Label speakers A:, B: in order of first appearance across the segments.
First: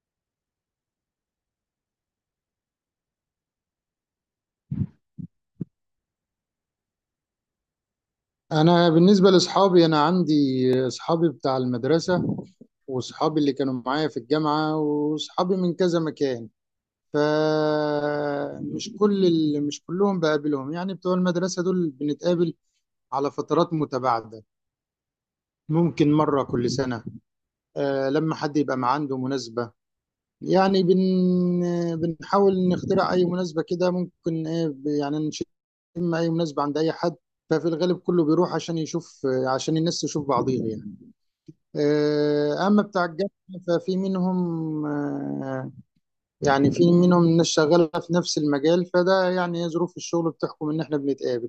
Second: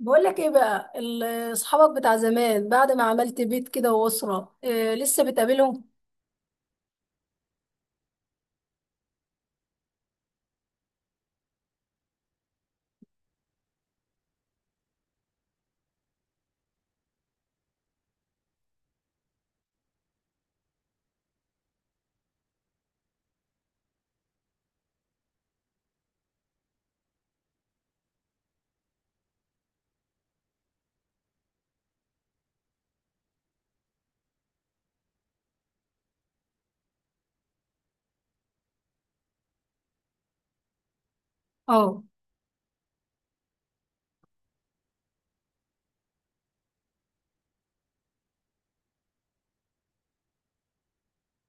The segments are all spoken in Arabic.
A: بقول لك ايه بقى اصحابك بتاع زمان بعد ما عملت بيت كده واسره، إيه لسه بتقابلهم؟
B: انا بالنسبه لاصحابي عندي اصحابي بتاع المدرسه، واصحابي اللي كانوا معايا في الجامعه، واصحابي من كذا مكان. فمش كل ال- مش كلهم بقابلهم، يعني بتوع المدرسه دول بنتقابل على فترات متباعده، ممكن مره كل سنه. آه، لما حد يبقى عنده مناسبه، يعني بنحاول نخترع اي مناسبه كده، ممكن ايه يعني اي مناسبه عند اي حد. ففي الغالب كله بيروح عشان يشوف، عشان الناس تشوف بعضيها يعني.
A: اه
B: آه، أما بتاع الجامعة ففي منهم، يعني في منهم الناس شغالة في نفس المجال، فده يعني هي ظروف الشغل بتحكم إن إحنا بنتقابل.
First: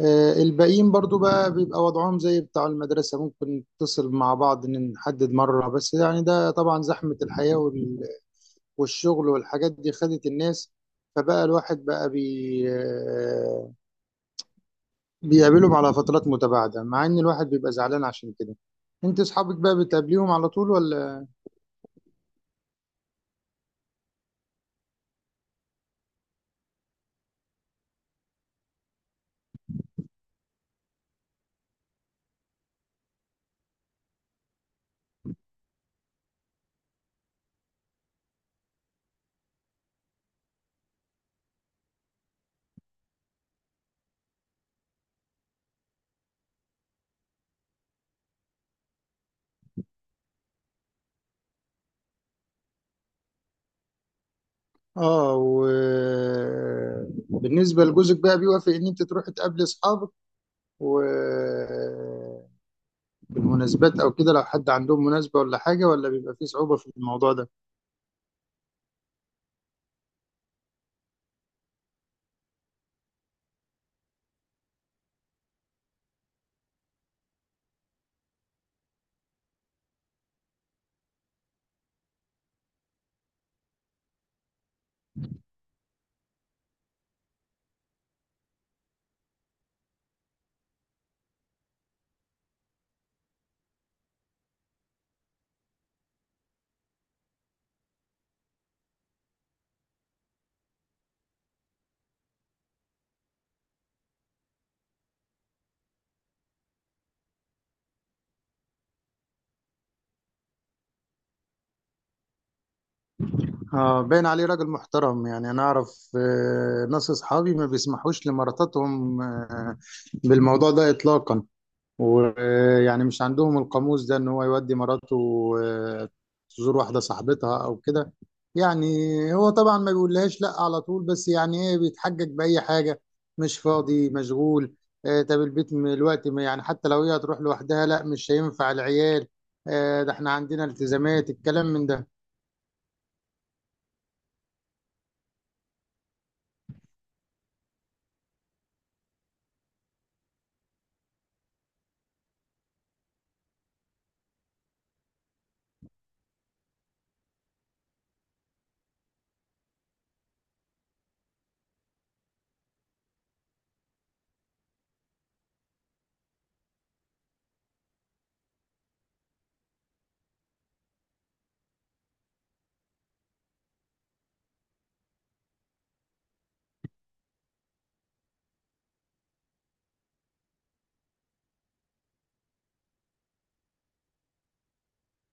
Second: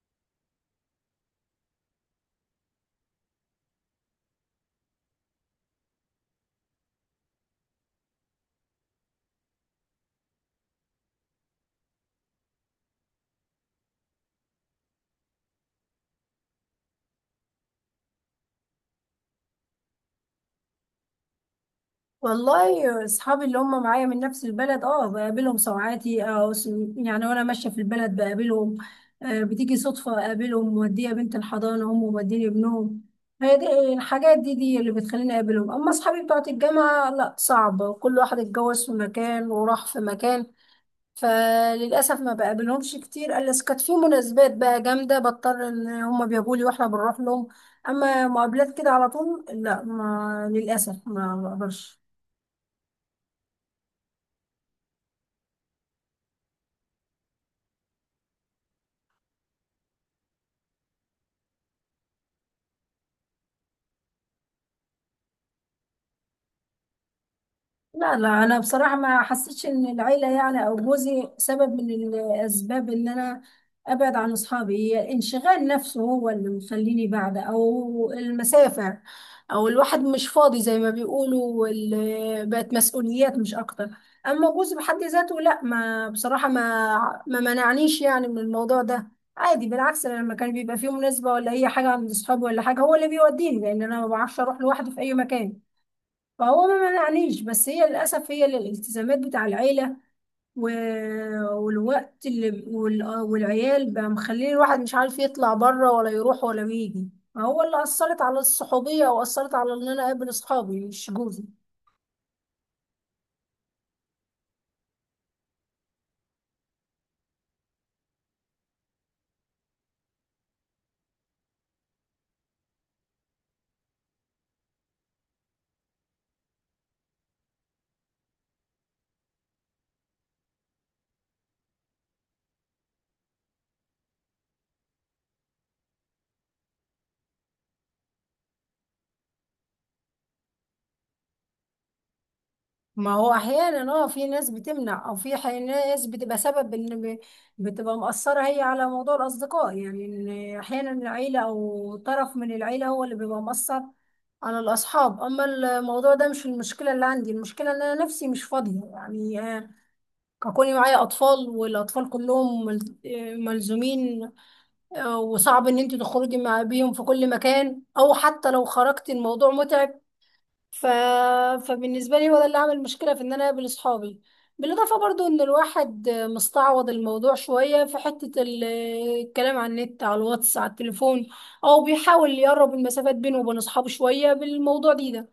B: آه، الباقيين برضو بقى بيبقى وضعهم زي بتاع المدرسة، ممكن نتصل مع بعض إن نحدد مرة، بس يعني ده طبعا زحمة الحياة والشغل والحاجات دي خدت الناس. فبقى الواحد بقى بي آه، بيقابلهم على فترات متباعدة، مع إن الواحد بيبقى زعلان عشان كده. أنت أصحابك بقى بتقابليهم على طول ولا؟
A: والله اصحابي اللي هم معايا من نفس البلد اه بقابلهم ساعاتي او يعني وانا ماشيه في البلد بقابلهم. آه بتيجي صدفه اقابلهم موديه بنت الحضانه هم موديني ابنهم. هي دي الحاجات دي اللي بتخليني اقابلهم. اما اصحابي بتوع الجامعه لا صعب، كل واحد اتجوز في مكان وراح في مكان، فللاسف ما بقابلهمش كتير الا إذا كانت في مناسبات بقى جامده بضطر ان هم بيجوا لي واحنا بنروح لهم. اما مقابلات كده على طول لا، ما للاسف ما بقدرش.
B: اه، وبالنسبة لجوزك بقى بيوافق ان انت تروح تقابلي اصحابك وبالمناسبات او كده؟ لو حد عندهم مناسبة ولا حاجة، ولا بيبقى فيه صعوبة في الموضوع ده؟
A: لا لا انا بصراحه ما حسيتش ان العيله يعني او جوزي سبب من الاسباب ان انا ابعد عن اصحابي، هي الانشغال نفسه هو اللي مخليني بعد او المسافه، او الواحد مش فاضي زي ما بيقولوا، بقت مسؤوليات مش اكتر. اما جوزي بحد ذاته لا، ما بصراحه ما منعنيش يعني من الموضوع ده. عادي، بالعكس أنا لما كان بيبقى فيه مناسبه ولا هي حاجه عند اصحابي ولا حاجه هو اللي بيوديني لان انا ما بعرفش اروح لوحدي في اي مكان. فهو ما منعنيش، بس هي للأسف هي الالتزامات بتاع العيلة و... والوقت اللي والعيال بقى مخليه الواحد مش عارف يطلع بره ولا يروح ولا يجي، هو اللي أثرت على الصحوبية وأثرت على إن أنا أقابل أصحابي، مش جوزي.
B: اه، باين عليه راجل محترم. يعني انا اعرف آه، ناس اصحابي ما بيسمحوش لمراتاتهم بالموضوع ده اطلاقا. ويعني مش عندهم القاموس ده ان هو يودي مراته آه، تزور واحدة صاحبتها او كده يعني. هو طبعا ما بيقولهاش لا على طول، بس يعني ايه بيتحجج بأي حاجة: مش فاضي، مشغول، آه، طب البيت الوقت يعني حتى لو هي هتروح لوحدها، لا مش هينفع، العيال، آه، ده احنا عندنا التزامات، الكلام من ده.
A: ما هو احيانا اه في ناس بتمنع او في ناس بتبقى سبب ان، بتبقى مأثرة هي على موضوع الاصدقاء، يعني ان احيانا العيلة او طرف من العيلة هو اللي بيبقى مأثر على الاصحاب. اما الموضوع ده مش المشكلة اللي عندي، المشكلة ان انا نفسي مش فاضية يعني، آه، كوني معايا اطفال والاطفال كلهم ملزومين، آه، وصعب ان انت تخرجي مع بيهم في كل مكان او حتى لو خرجت الموضوع متعب. ف... فبالنسبة لي هو ده اللي عمل مشكلة في ان انا اقابل اصحابي. بالاضافة برضو ان الواحد مستعوض الموضوع شوية في حتة الكلام على النت على الواتس على التليفون، او بيحاول يقرب المسافات بينه وبين اصحابه شوية بالموضوع دي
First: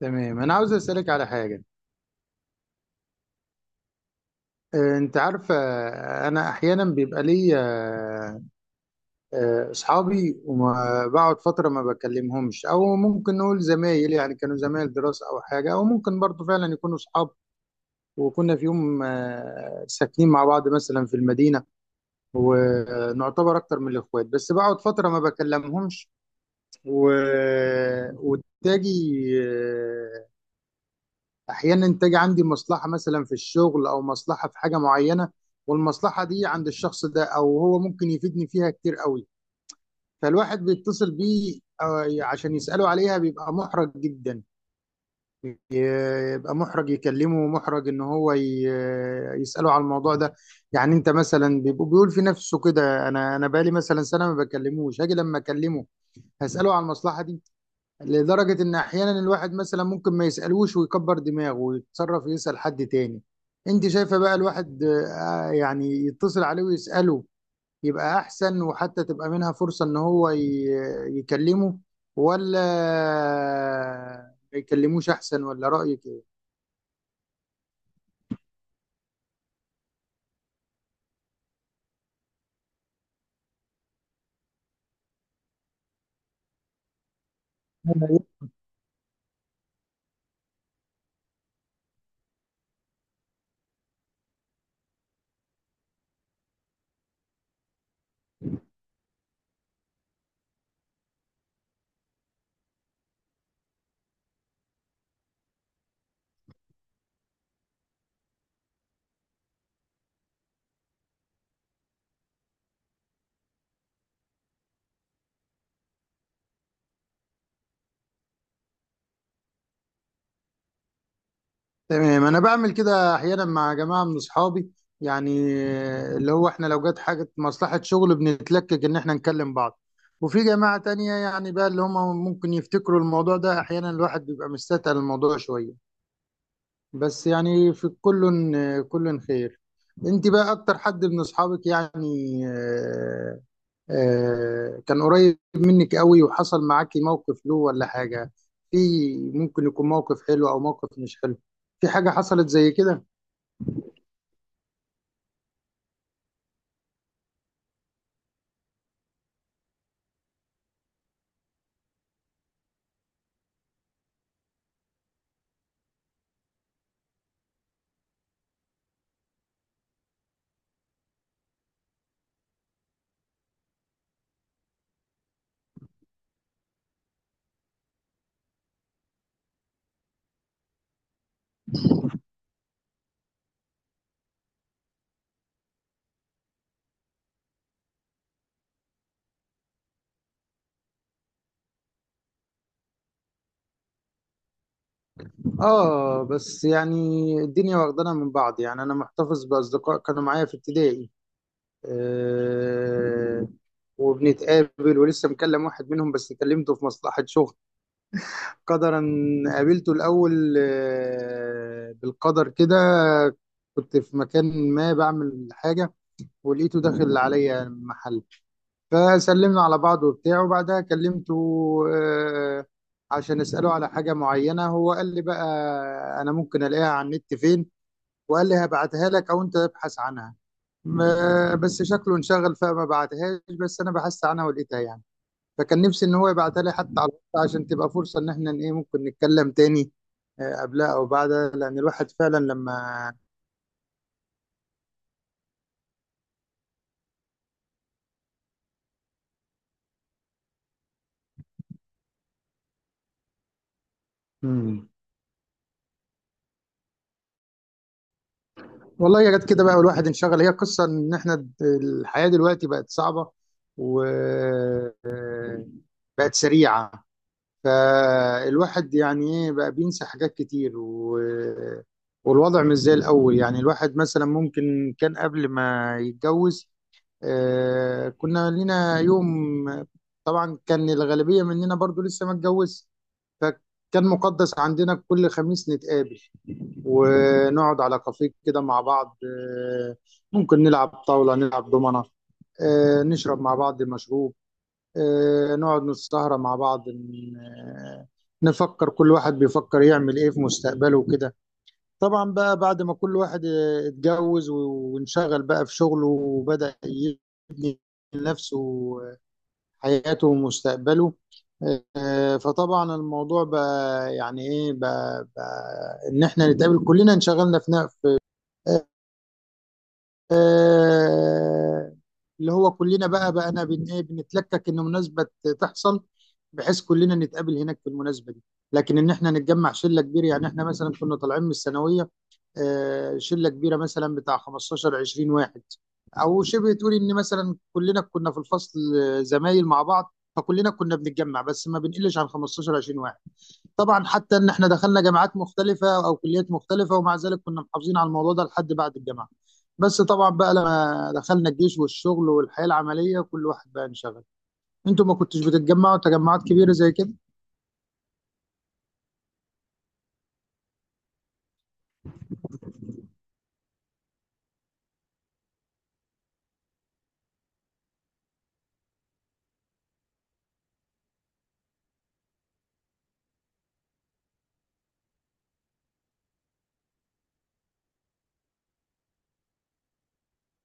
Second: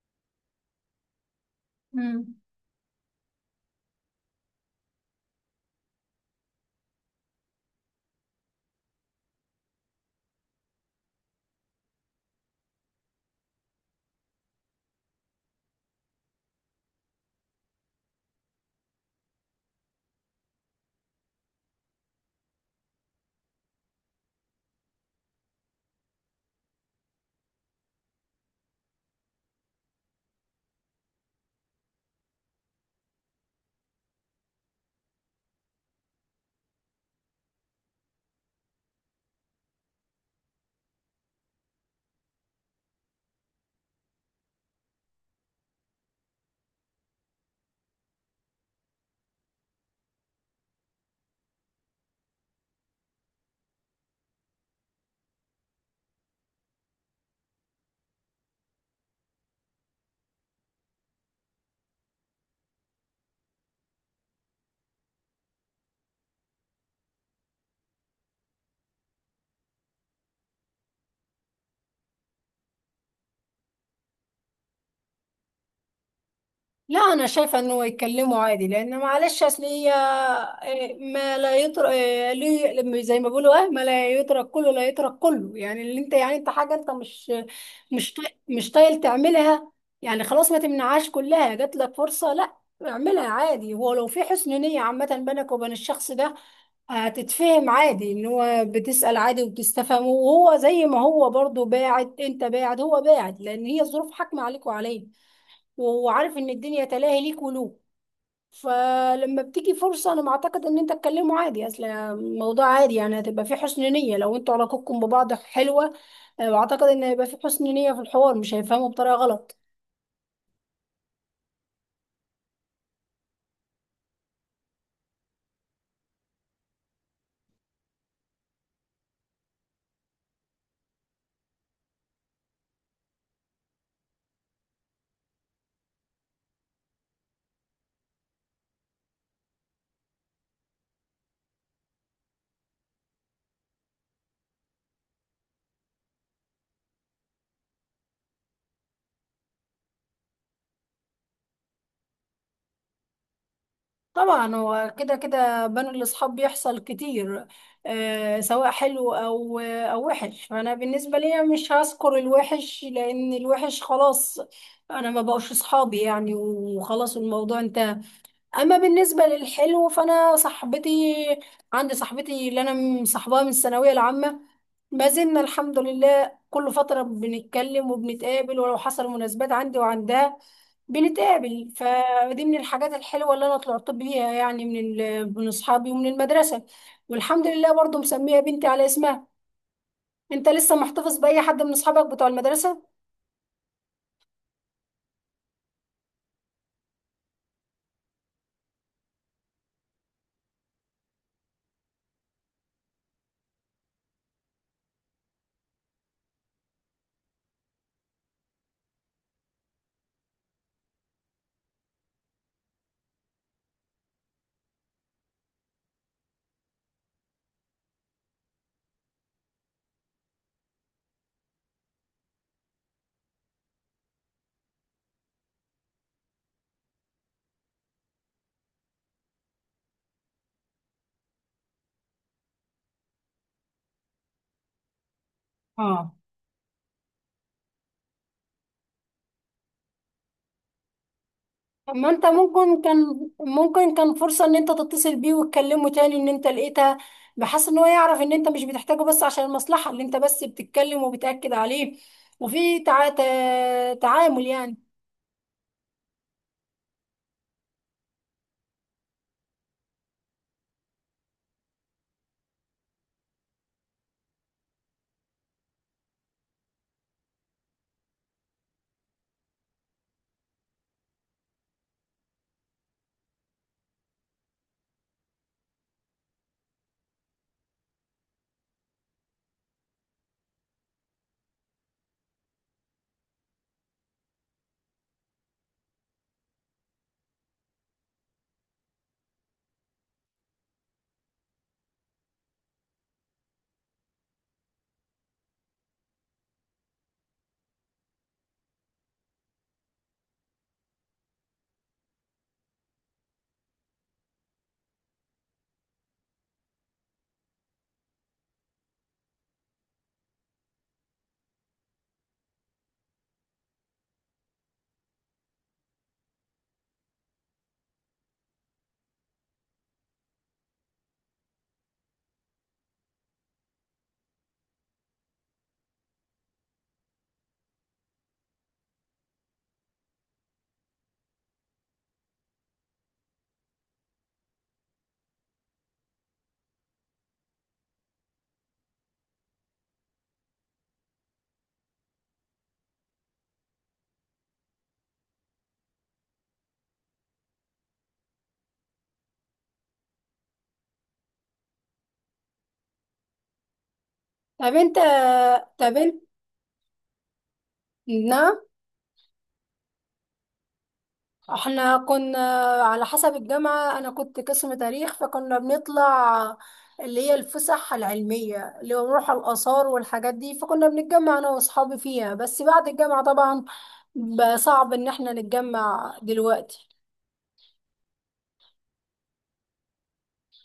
B: تمام، انا عاوز اسألك على حاجة.
A: ده.
B: آه، انت عارفة، آه، انا احيانا بيبقى ليا آه، اصحابي وبقعد فتره ما بكلمهمش، او ممكن نقول زمايل يعني، كانوا زمايل دراسه او حاجه، او ممكن برضو فعلا يكونوا اصحاب، وكنا في يوم آه، ساكنين مع بعض مثلا في المدينه، ونعتبر اكتر من الاخوات، بس بقعد فتره ما بكلمهمش و... وتاجي، آه، احيانا تاجي عندي مصلحه مثلا في الشغل او مصلحه في حاجه معينه، والمصلحه دي عند الشخص ده، او هو ممكن يفيدني فيها كتير قوي. فالواحد بيتصل بيه آه، عشان يسأله عليها بيبقى محرج جدا، يبقى محرج يكلمه ومحرج ان هو يسأله على الموضوع ده. يعني انت مثلا بيبقى بيقول في نفسه كده: انا بقالي مثلا سنة ما بكلموش، هاجي لما اكلمه هسأله على المصلحة دي. لدرجة ان احيانا الواحد مثلا ممكن ما يسألوش ويكبر دماغه ويتصرف يسأل حد تاني. انت شايفة بقى الواحد آه، يعني يتصل عليه ويسأله يبقى احسن، وحتى تبقى منها فرصة ان هو يكلمه، ولا ما يكلموش احسن؟ ولا رأيك ايه؟
A: لا انا شايفه انه يتكلموا عادي، لان معلش اصل هي إيه، ما لا يترك ليه، زي ما بيقولوا اه ما لا يترك كله لا يترك كله، يعني اللي انت يعني انت حاجه انت مش، مش طايل تعملها، يعني خلاص ما تمنعهاش كلها، جات لك فرصه لا، اعملها عادي. هو لو في حسن نيه عامه بينك وبين الشخص ده هتتفهم عادي ان هو بتسال عادي وبتستفهمه، وهو زي ما هو برضو باعد انت باعد هو باعد لان هي الظروف حاكمه عليك وعليه، وعارف ان الدنيا تلاهي ليك ولوك. فلما بتيجي فرصة انا معتقد ان انت تكلمه عادي، اصل الموضوع عادي يعني هتبقى فيه حسن نية لو انتوا علاقتكم ببعض حلوة. أنا بعتقد ان هيبقى فيه حسن نية في الحوار، مش هيفهموا بطريقة غلط.
B: تمام، انا بعمل كده احيانا مع جماعه من اصحابي، يعني اللي هو احنا لو جت حاجه مصلحه شغل بنتلكك ان احنا نكلم بعض. وفي جماعه تانية يعني بقى اللي هم ممكن يفتكروا الموضوع ده، احيانا الواحد بيبقى مستثقل الموضوع شويه. بس يعني في كل خير. انت بقى اكتر حد من اصحابك يعني كان قريب منك قوي وحصل معاكي موقف له ولا حاجة؟ في ممكن يكون موقف حلو أو موقف مش حلو، في حاجة حصلت زي كده؟
A: طبعا هو كده كده بين الاصحاب بيحصل كتير، آه سواء حلو او وحش، فانا بالنسبة لي مش هذكر الوحش لان الوحش خلاص انا ما بقوش اصحابي يعني وخلاص الموضوع انتهى. اما بالنسبه للحلو فانا صاحبتي، عندي صاحبتي اللي انا مصاحباها من الثانويه العامه، ما زلنا الحمد لله كل فتره بنتكلم وبنتقابل ولو حصل مناسبات عندي وعندها بنتقابل. فدي من الحاجات الحلوه اللي انا طلعت بيها يعني من من اصحابي ومن المدرسه، والحمد لله برضو مسميه بنتي على اسمها. انت لسه محتفظ باي حد من اصحابك بتوع المدرسه؟
B: آه بس يعني الدنيا واخدانا من بعض. يعني أنا محتفظ بأصدقاء كانوا معايا في ابتدائي، آه، وبنتقابل، ولسه مكلم واحد منهم بس، كلمته في مصلحة شغل. قدرا قابلته الأول آه بالقدر كده: كنت في مكان ما بعمل حاجة ولقيته داخل عليا المحل، فسلمنا على بعض وبتاع، وبعدها كلمته آه، عشان اساله على حاجه معينه. هو قال لي بقى انا ممكن الاقيها على النت فين، وقال لي هبعتها لك او انت ابحث عنها. بس شكله انشغل فما بعتهاش، بس انا بحثت عنها ولقيتها يعني. فكان نفسي ان هو يبعتها لي حتى على الوقت، عشان تبقى فرصه ان احنا ايه ممكن نتكلم تاني آه، قبلها او بعدها، لان
A: طب ما
B: الواحد
A: انت
B: فعلا
A: ممكن
B: لما.
A: كان ممكن كان فرصة ان انت تتصل بيه وتكلمه تاني ان انت لقيتها، بحيث ان هو يعرف ان انت مش بتحتاجه بس عشان المصلحة، اللي انت بس بتتكلم وبتأكد عليه وفي تعامل يعني.
B: والله يا ريت كده، بقى الواحد انشغل. هي قصة ان احنا الحياة دلوقتي بقت صعبة و آه، بقت سريعة. فالواحد يعني ايه بقى بينسى حاجات كتير آه، والوضع مش زي الأول. يعني الواحد مثلا ممكن كان قبل ما يتجوز آه، كنا لينا يوم، طبعا كان الغالبية مننا برضو لسه ما اتجوز، فكان مقدس عندنا كل خميس نتقابل، ونقعد على كافيه كده مع بعض، آه، ممكن نلعب طاولة، نلعب دومنة، آه، نشرب مع بعض مشروب، آه، نقعد نسهرة مع بعض، نفكر، كل واحد بيفكر يعمل ايه في مستقبله وكده. طبعا بقى بعد ما كل واحد آه، اتجوز وانشغل بقى في شغله، وبدأ يبني لنفسه حياته ومستقبله، آه، فطبعا الموضوع بقى يعني ايه بقى، ان احنا نتقابل كلنا انشغلنا في آه، اللي هو كلنا بقى بقى بن ايه بنتلكك ان مناسبه تحصل، بحيث كلنا نتقابل هناك في المناسبه دي، لكن ان احنا نتجمع شله كبيره. يعني احنا مثلا كنا طالعين من الثانويه آه، شله كبيره مثلا بتاع 15 20 واحد، او شبه تقول ان مثلا كلنا كنا في الفصل آه، زمايل مع بعض، فكلنا كنا بنتجمع بس ما بنقلش عن 15 20 واحد. طبعا حتى ان احنا دخلنا جامعات مختلفه او كليات مختلفه، ومع ذلك كنا محافظين على الموضوع ده لحد بعد الجامعه، بس طبعا بقى لما دخلنا الجيش والشغل والحياه العمليه، كل واحد بقى انشغل.
A: طب انت
B: انتوا ما كنتوش
A: طب
B: بتتجمعوا
A: انت
B: تجمعات كبيره زي كده؟
A: نعم، احنا كنا على حسب الجامعة، انا كنت قسم تاريخ فكنا بنطلع اللي هي الفسح العلمية اللي هو بنروح على الآثار والحاجات دي، فكنا بنتجمع انا واصحابي فيها. بس بعد الجامعة طبعا بقى صعب ان احنا نتجمع دلوقتي.